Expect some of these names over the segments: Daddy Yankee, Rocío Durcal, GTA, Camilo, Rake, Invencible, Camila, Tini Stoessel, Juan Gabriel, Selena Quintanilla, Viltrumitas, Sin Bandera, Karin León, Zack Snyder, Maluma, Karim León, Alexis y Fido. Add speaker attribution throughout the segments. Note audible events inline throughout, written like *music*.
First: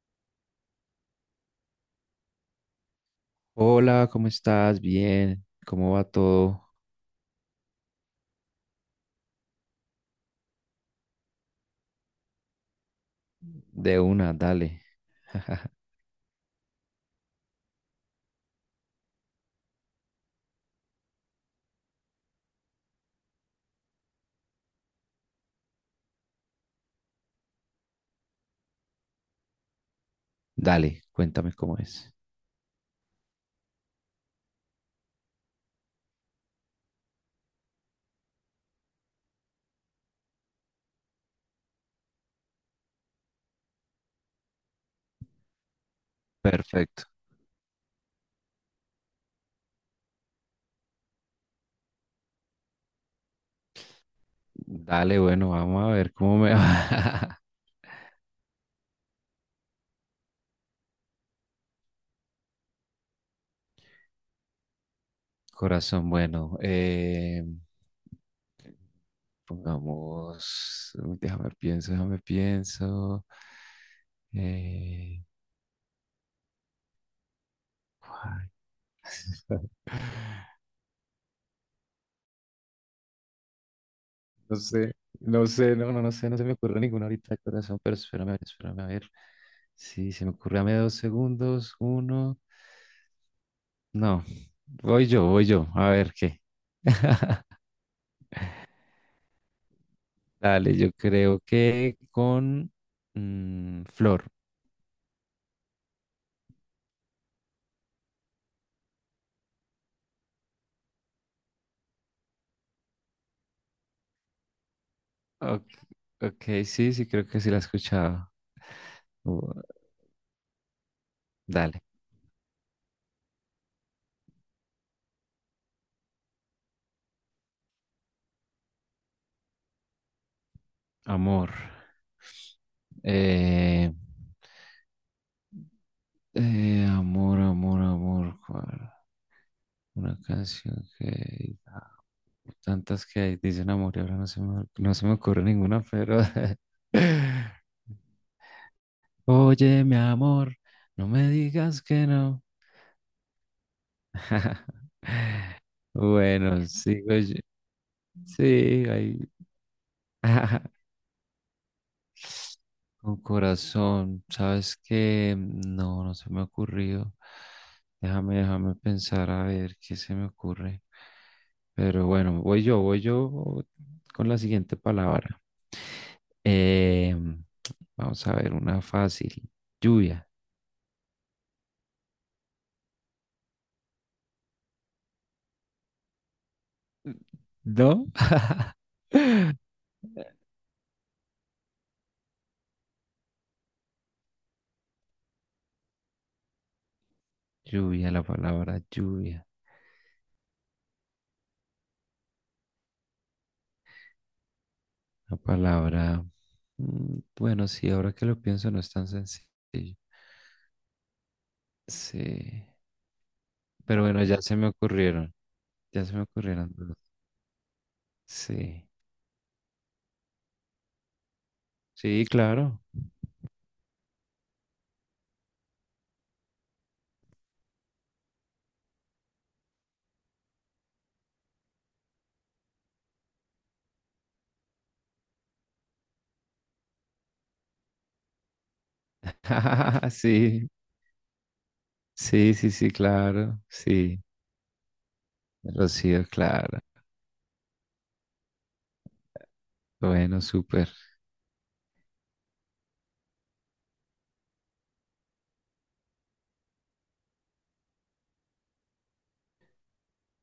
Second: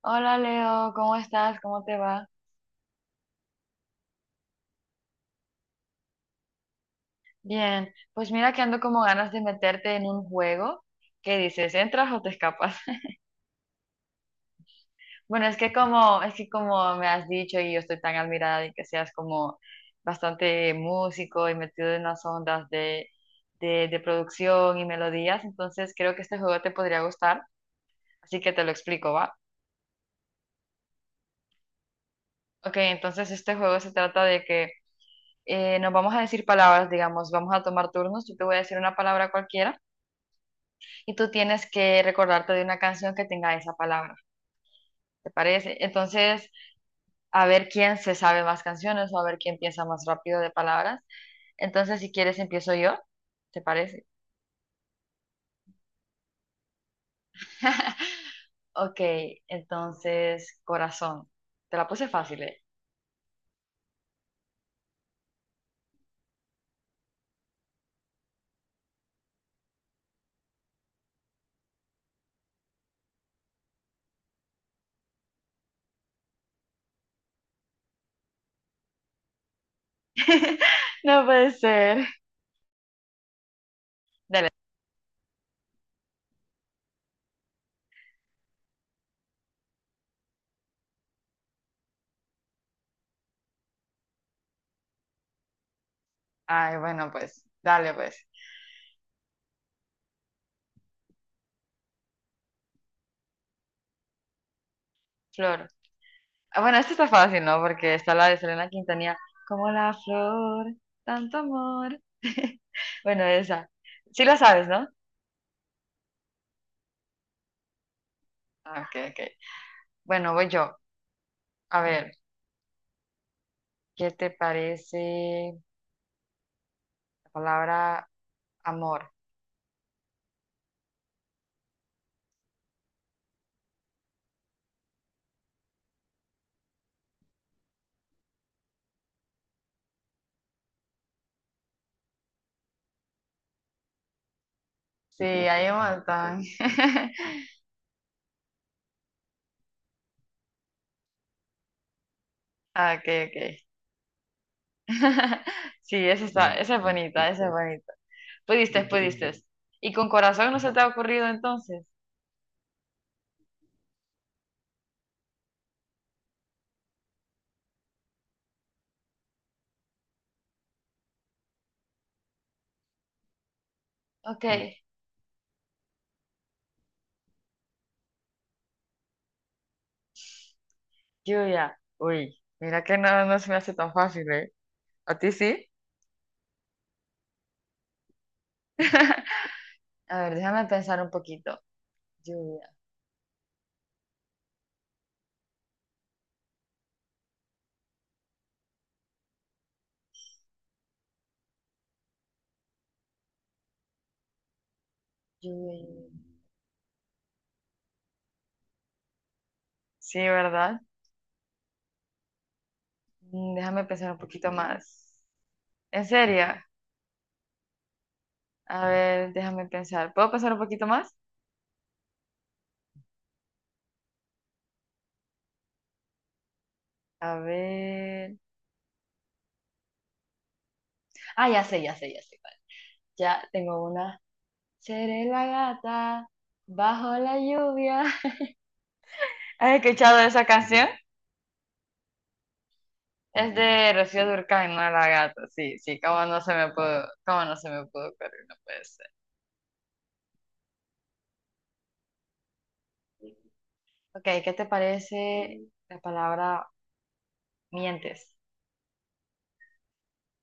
Speaker 1: Hola Leo, ¿cómo estás? ¿Cómo te va?
Speaker 2: Hola, ¿cómo estás? Bien, ¿cómo va todo?
Speaker 1: Bien, pues mira que ando como ganas de meterte en un juego que dices, ¿entras o te escapas? *laughs*
Speaker 2: De una, dale.
Speaker 1: Bueno, es que
Speaker 2: *laughs*
Speaker 1: como, es que como me has dicho y yo estoy tan admirada de que seas como bastante músico y metido en las ondas de producción y melodías, entonces creo que este juego te podría gustar, así que te lo explico, ¿va?
Speaker 2: Dale, cuéntame cómo es.
Speaker 1: Ok, entonces este juego se trata de que nos vamos a decir palabras, digamos, vamos a tomar turnos, yo te voy a decir una palabra cualquiera y tú tienes que recordarte de una canción que tenga esa palabra, ¿te parece? Entonces,
Speaker 2: Perfecto.
Speaker 1: a ver quién se sabe más canciones o a ver quién piensa más rápido de palabras. Entonces, si quieres, empiezo yo, ¿te parece?
Speaker 2: Dale, bueno, vamos a ver cómo me va.
Speaker 1: *laughs* Ok, entonces, corazón. Te la puse fácil, ¿eh?
Speaker 2: *laughs* Corazón, bueno, pongamos, déjame pienso. Eh, ¿Cuál? *laughs*
Speaker 1: *laughs* No puede ser. Dale.
Speaker 2: No sé, no sé, no se me ocurre ninguna ahorita de corazón, pero espérame, a ver, espérame, a ver. Sí, se me ocurre, dame dos segundos, uno. No, voy yo, a ver qué.
Speaker 1: Ay, bueno,
Speaker 2: *laughs*
Speaker 1: pues, dale, pues.
Speaker 2: Dale, yo creo que con Flor.
Speaker 1: Flor. Ah, bueno, esto está fácil, ¿no? Porque está la de Selena Quintanilla. Como la flor, tanto amor. *laughs* Bueno, esa. Sí la sabes, ¿no?
Speaker 2: Ok, ok, sí, sí, creo que sí la he escuchado.
Speaker 1: Ah, ok, ok.
Speaker 2: Uh,
Speaker 1: Bueno, voy yo. A
Speaker 2: Dale,
Speaker 1: ver, ¿qué te parece la palabra amor?
Speaker 2: amor. Eh, amor. ¿Cuál? Una canción que tantas que hay, dicen amor, y ahora no se me, no se me
Speaker 1: Sí,
Speaker 2: ocurre
Speaker 1: hay un
Speaker 2: ninguna, pero...
Speaker 1: montón. *laughs*
Speaker 2: *laughs* Oye, mi amor, no me digas que no.
Speaker 1: Ah, ok, ok.
Speaker 2: *laughs*
Speaker 1: *laughs* Sí, esa está,
Speaker 2: Bueno,
Speaker 1: esa es
Speaker 2: sigo
Speaker 1: bonita,
Speaker 2: yo.
Speaker 1: esa es bonita.
Speaker 2: Sí,
Speaker 1: Pudiste,
Speaker 2: ahí.
Speaker 1: pudiste. ¿Y con corazón no se te
Speaker 2: *laughs*
Speaker 1: ha ocurrido entonces?
Speaker 2: Con corazón, ¿sabes que No, no se me ha ocurrido. Déjame pensar a ver qué se me ocurre. Pero bueno, voy yo con la
Speaker 1: Ok,
Speaker 2: siguiente palabra. Eh, vamos a ver una fácil. Lluvia.
Speaker 1: lluvia. Uy, mira que no, no se me hace tan fácil, ¿eh? ¿A ti sí?
Speaker 2: ¿No?
Speaker 1: *laughs*
Speaker 2: *laughs*
Speaker 1: A ver, déjame pensar un poquito. Lluvia,
Speaker 2: Lluvia. La
Speaker 1: lluvia,
Speaker 2: palabra...
Speaker 1: lluvia.
Speaker 2: bueno, sí, ahora que lo pienso no es tan sencillo.
Speaker 1: Sí, ¿verdad?
Speaker 2: Sí.
Speaker 1: Déjame
Speaker 2: Pero
Speaker 1: pensar un
Speaker 2: bueno, ya
Speaker 1: poquito
Speaker 2: se me
Speaker 1: más.
Speaker 2: ocurrieron.
Speaker 1: ¿En
Speaker 2: Ya se me
Speaker 1: serio?
Speaker 2: ocurrieron dos. Sí.
Speaker 1: A ver, déjame pensar. ¿Puedo pensar un poquito más?
Speaker 2: Sí, claro.
Speaker 1: A ver. Ah, ya sé, ya sé, ya sé cuál. Ya tengo una. Seré la gata bajo la lluvia. *laughs* ¿Has
Speaker 2: *laughs*
Speaker 1: escuchado esa
Speaker 2: Sí.
Speaker 1: canción?
Speaker 2: Sí, sí, sí,
Speaker 1: Es
Speaker 2: claro.
Speaker 1: de
Speaker 2: Sí.
Speaker 1: Rocío Durcal, no la gata. Sí, sí,
Speaker 2: Rocío, claro.
Speaker 1: cómo no se me pudo ocurrir, no puede ser.
Speaker 2: Bueno, súper.
Speaker 1: Ok, ¿qué te parece la palabra mientes?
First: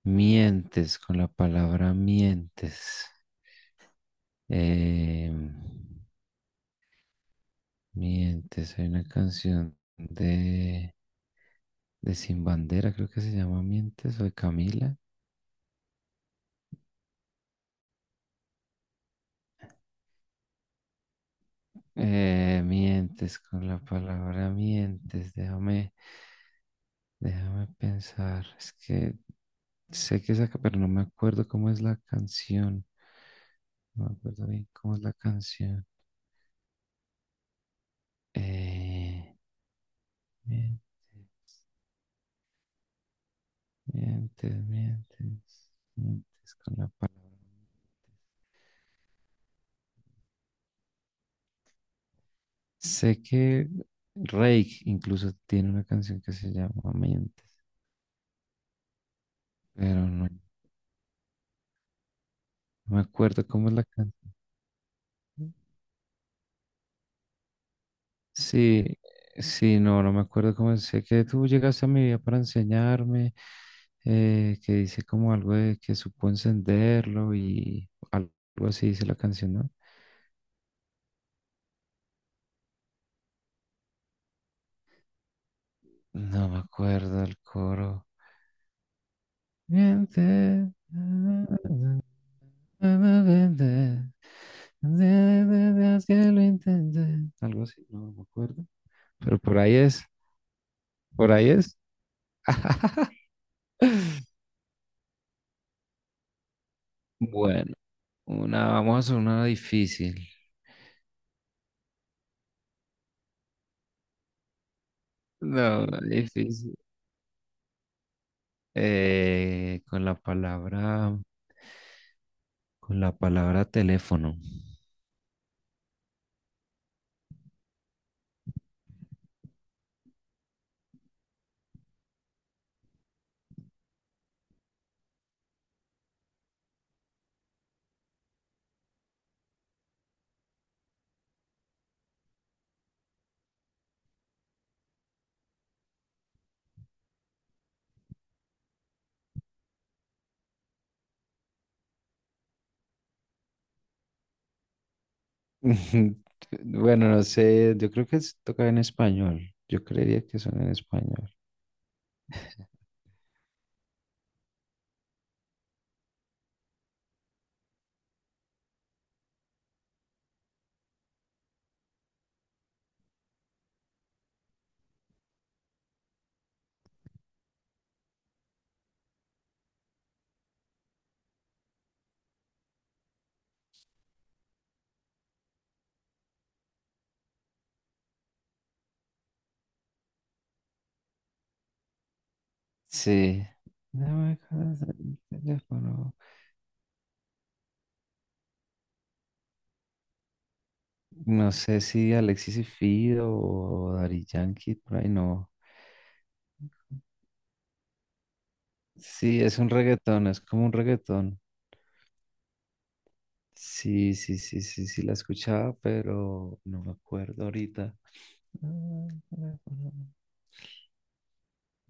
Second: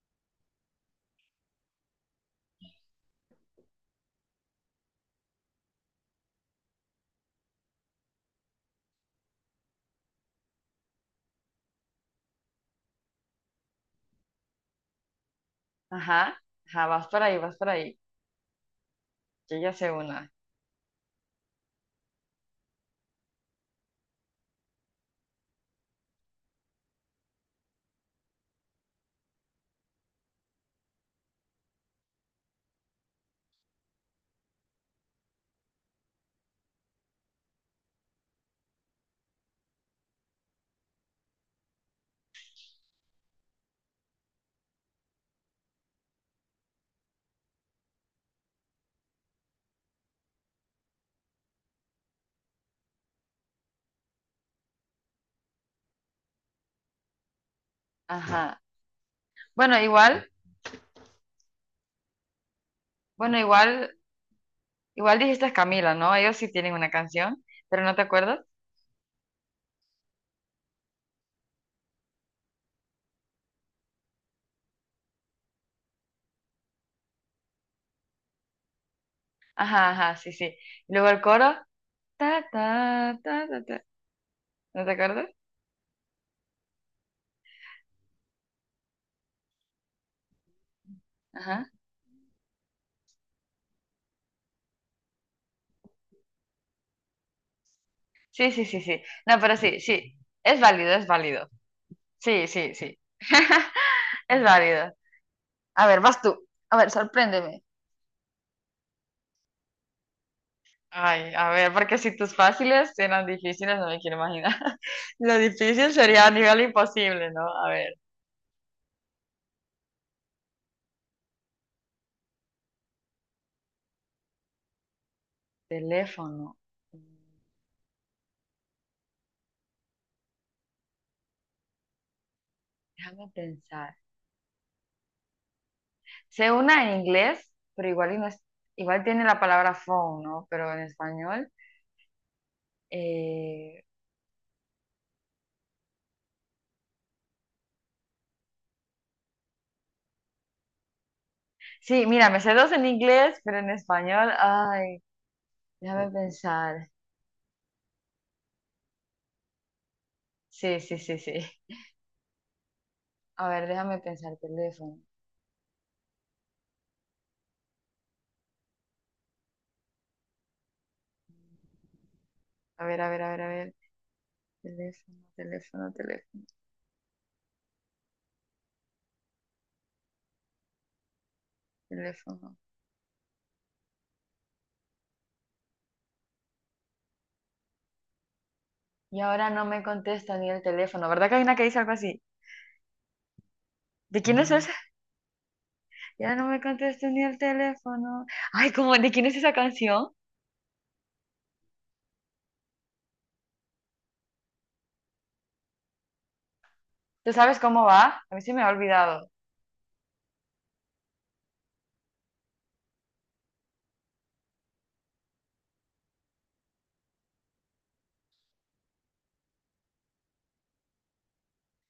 Speaker 2: Mientes, con la palabra mientes. Eh, Mientes, hay una canción de Sin Bandera, creo que se llama Mientes, o de Camila.
Speaker 1: Ajá, ajá, vas por ahí, vas por ahí. Yo ya sé una.
Speaker 2: Mientes con la palabra mientes, déjame pensar. Es que sé que saca, pero no me acuerdo cómo es la canción. No me acuerdo bien cómo es la canción. Eh, mientes, mientes con la palabra. Sé que Rake incluso tiene una canción que se llama Mientes,
Speaker 1: Ajá. Bueno,
Speaker 2: pero no
Speaker 1: igual,
Speaker 2: me
Speaker 1: bueno,
Speaker 2: acuerdo cómo es la
Speaker 1: igual,
Speaker 2: canción.
Speaker 1: igual dijiste Camila, ¿no? Ellos sí tienen una canción, pero ¿no te acuerdas?
Speaker 2: Sí, sí, no, no me acuerdo cómo es. Sé que tú llegaste a mi vida para enseñarme, que dice como algo de que supo encenderlo y algo así dice la canción, ¿no?
Speaker 1: Ajá, ajá, sí, sí. Y luego el coro, ta, ta, ta, ta, ta. ¿No te acuerdas?
Speaker 2: No me acuerdo el coro. Mientes.
Speaker 1: Ajá.
Speaker 2: Que lo intenté. Algo así, no me
Speaker 1: Sí,
Speaker 2: acuerdo.
Speaker 1: sí, sí, sí.
Speaker 2: Pero
Speaker 1: No, pero
Speaker 2: por ahí
Speaker 1: sí,
Speaker 2: es,
Speaker 1: sí. Es válido, es
Speaker 2: por
Speaker 1: válido.
Speaker 2: ahí es.
Speaker 1: Sí, sí, sí.
Speaker 2: *laughs*
Speaker 1: *laughs* Es válido. A ver, vas tú. A ver, sorpréndeme.
Speaker 2: Bueno, una, vamos a hacer una difícil.
Speaker 1: Ay, a ver, porque si tus fáciles eran difíciles, no me quiero imaginar. *laughs* Lo
Speaker 2: No,
Speaker 1: difícil
Speaker 2: una
Speaker 1: sería a nivel
Speaker 2: difícil.
Speaker 1: imposible, ¿no? A ver,
Speaker 2: Eh, con la palabra, con la palabra teléfono.
Speaker 1: teléfono. Mm, Déjame pensar. Sé una en inglés, pero igual, y no es- igual tiene la palabra phone, ¿no? Pero en español. eh, Sí, mira, me sé dos en inglés, pero en español, ay, déjame
Speaker 2: *laughs*
Speaker 1: pensar.
Speaker 2: Bueno, no sé, yo creo que es- toca en español. Yo creería que son en
Speaker 1: Sí, sí, sí,
Speaker 2: español.
Speaker 1: sí. A ver, déjame pensar, teléfono. A ver, a ver, a ver, a ver. Teléfono, teléfono, teléfono, teléfono. Y ahora no me contesta ni el teléfono. ¿Verdad que hay una que dice algo así?
Speaker 2: Sí.
Speaker 1: ¿De
Speaker 2: Dame
Speaker 1: quién es
Speaker 2: acá
Speaker 1: esa?
Speaker 2: el teléfono.
Speaker 1: Ya no me contesta ni el teléfono. Ay, ¿cómo? ¿De quién es esa canción?
Speaker 2: No sé si Alexis y Fido o Daddy Yankee, por ahí no.
Speaker 1: ¿Tú sabes cómo va? A mí se me ha olvidado.
Speaker 2: Sí, es un reggaetón, es como un reggaetón. Sí, sí, sí, sí, sí, la escuchaba, pero no me acuerdo ahorita.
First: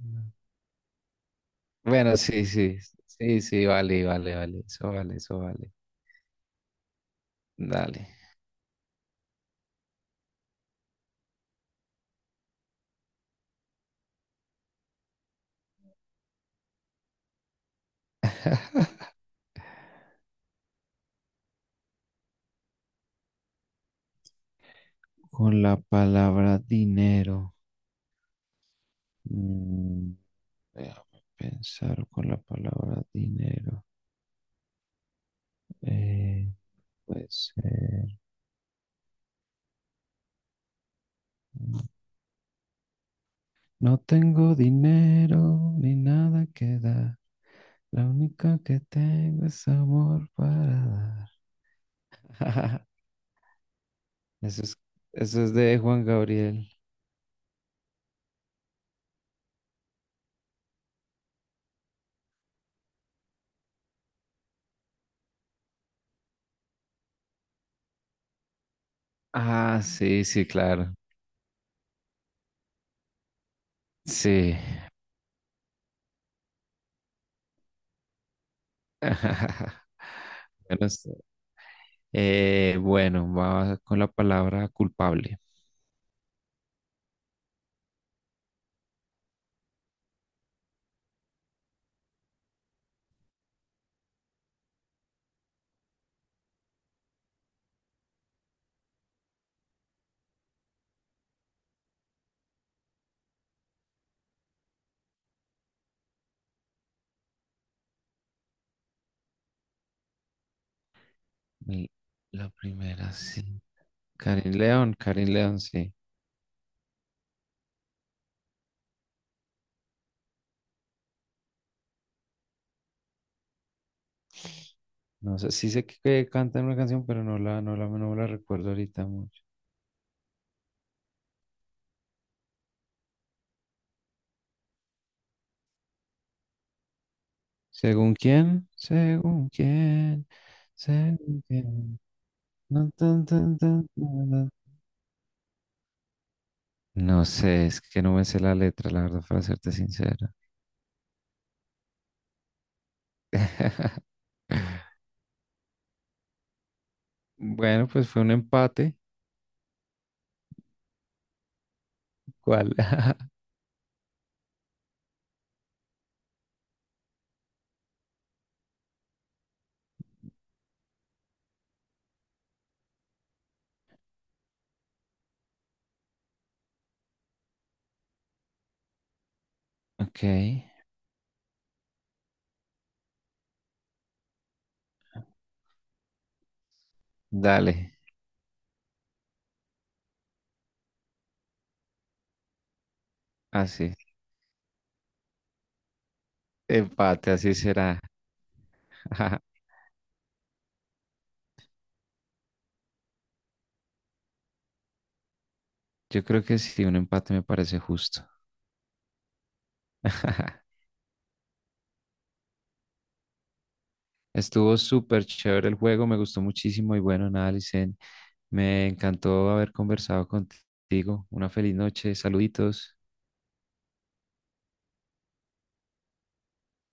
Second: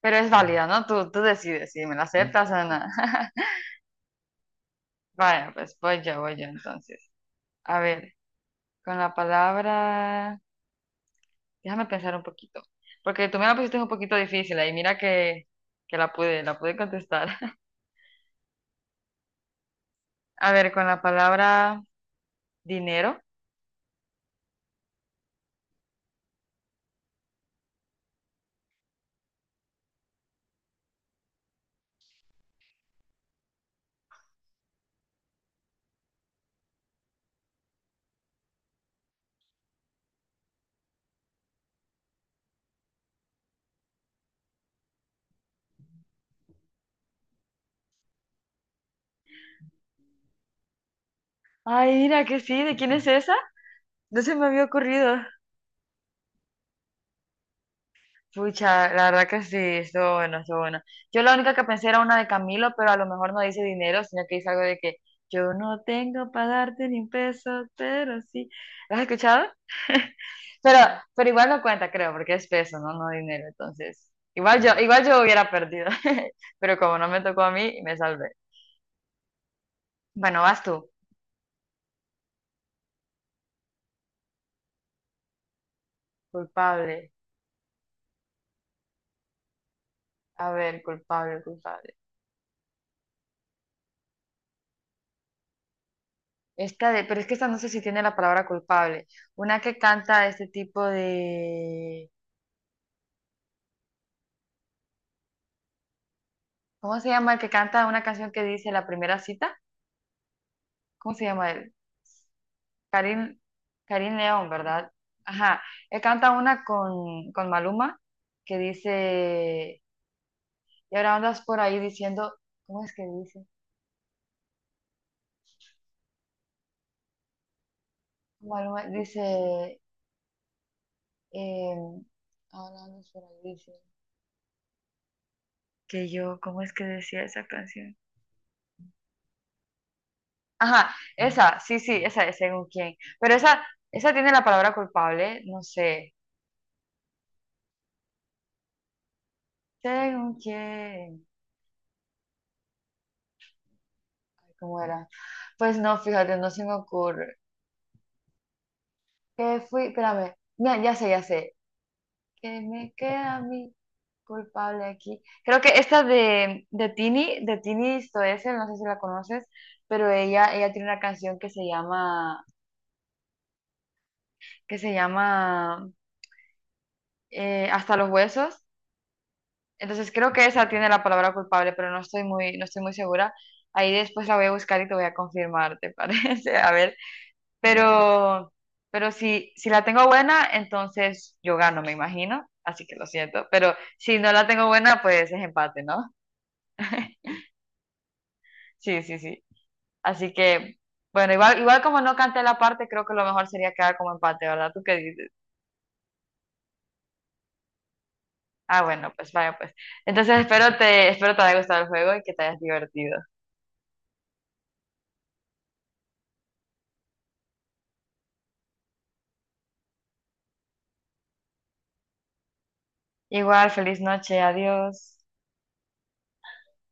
Speaker 1: Pero es válida, ¿no? Tú decides si me la, ujú,
Speaker 2: Bueno, sí,
Speaker 1: aceptas o
Speaker 2: sí,
Speaker 1: no.
Speaker 2: sí,
Speaker 1: *laughs*
Speaker 2: sí, vale, vale, vale, eso vale, eso
Speaker 1: Bueno,
Speaker 2: vale.
Speaker 1: pues voy yo entonces. A
Speaker 2: Dale.
Speaker 1: ver, con la palabra... Déjame pensar un poquito. Porque tú me la pusiste un poquito difícil ahí. Mira que la pude contestar. *laughs* A ver, con la palabra dinero.
Speaker 2: Con la palabra dinero. mm, déjame pensar con la palabra dinero. Eh, puede ser. No tengo dinero ni nada que dar. La única que tengo es amor para
Speaker 1: Ay, mira que sí. ¿De
Speaker 2: dar. *laughs*
Speaker 1: quién es esa? No se me
Speaker 2: Eso
Speaker 1: había
Speaker 2: es,
Speaker 1: ocurrido.
Speaker 2: eso es de Juan Gabriel.
Speaker 1: Pucha, la verdad que sí, estuvo bueno, estuvo bueno. Yo la única que pensé era una de Camilo, pero a lo mejor no dice dinero, sino que dice algo de que yo no tengo para darte ni un peso, pero sí. ¿Lo has escuchado?
Speaker 2: Ah, sí,
Speaker 1: *laughs*
Speaker 2: sí,
Speaker 1: Pero,
Speaker 2: claro.
Speaker 1: pero igual no cuenta, creo, porque es peso, ¿no? No dinero, entonces.
Speaker 2: Sí.
Speaker 1: Igual yo hubiera perdido, *laughs* pero como no me tocó a mí, me salvé.
Speaker 2: *laughs*
Speaker 1: Bueno, vas tú.
Speaker 2: Bueno, sí. Bueno, va con la palabra culpable.
Speaker 1: Culpable. A ver, culpable, culpable. Pero es que esta no sé si tiene la palabra culpable. Una que canta este tipo de... ¿Cómo se llama el que canta una canción que dice la primera cita? ¿Cómo se llama él?
Speaker 2: Y la primera,
Speaker 1: Karim,
Speaker 2: sí.
Speaker 1: Karim León,
Speaker 2: Karin
Speaker 1: ¿verdad?
Speaker 2: León, Karin León,
Speaker 1: Ajá,
Speaker 2: sí.
Speaker 1: él canta una con Maluma que dice, y ahora andas por ahí diciendo, ¿cómo es que dice?
Speaker 2: No sé, sí sé que canta una canción, pero no la, no la, no la recuerdo
Speaker 1: Maluma
Speaker 2: ahorita.
Speaker 1: dice, eh, ahora andas por ahí dice, que yo, ¿cómo es que decía esa canción?
Speaker 2: ¿Según quién? ¿Según quién?
Speaker 1: Ajá,
Speaker 2: ¿Según
Speaker 1: esa, sí, sí,
Speaker 2: quién?
Speaker 1: esa es según
Speaker 2: Tan,
Speaker 1: quién,
Speaker 2: tan,
Speaker 1: pero
Speaker 2: tan,
Speaker 1: esa,
Speaker 2: tan,
Speaker 1: esa
Speaker 2: tan,
Speaker 1: tiene la
Speaker 2: tan.
Speaker 1: palabra culpable, no sé,
Speaker 2: No sé, es que no me sé la letra, la verdad, para serte sincera.
Speaker 1: según quién. ¿Cómo era? Pues no, fíjate, no se me ocurre.
Speaker 2: Bueno, pues fue un empate.
Speaker 1: ¿Qué fui? Espérame. Mira, ya sé, ya sé. ¿Qué
Speaker 2: ¿Cuál?
Speaker 1: me
Speaker 2: *laughs*
Speaker 1: queda a mí culpable aquí? Creo que esta de Tini Stoessel, no sé si la conoces, pero ella tiene una canción que se llama Hasta los huesos. Entonces
Speaker 2: Ok,
Speaker 1: creo que esa tiene la palabra culpable, pero no estoy muy segura. Ahí después la voy a buscar y te voy a confirmar, ¿te parece? *laughs* A ver.
Speaker 2: dale,
Speaker 1: Pero, pero si la tengo buena, entonces yo gano, me imagino. Así que lo siento. Pero
Speaker 2: así.
Speaker 1: si no la tengo buena, pues es empate, ¿no?
Speaker 2: Empate,
Speaker 1: *laughs*
Speaker 2: así será.
Speaker 1: Sí, sí,
Speaker 2: *laughs*
Speaker 1: sí. Así que, bueno, igual como no canté la parte, creo que lo mejor sería quedar como empate, ¿verdad? ¿Tú qué dices?
Speaker 2: Yo creo que sí, un empate me parece justo.
Speaker 1: Ah, bueno, pues vaya, pues. Entonces
Speaker 2: *laughs*
Speaker 1: espero te haya gustado el juego y que te hayas divertido.
Speaker 2: Estuvo súper chévere el juego, me gustó muchísimo y bueno, nada, Licen, me encantó haber conversado contigo. Una feliz noche, saluditos.
Speaker 1: Igual, feliz noche, adiós.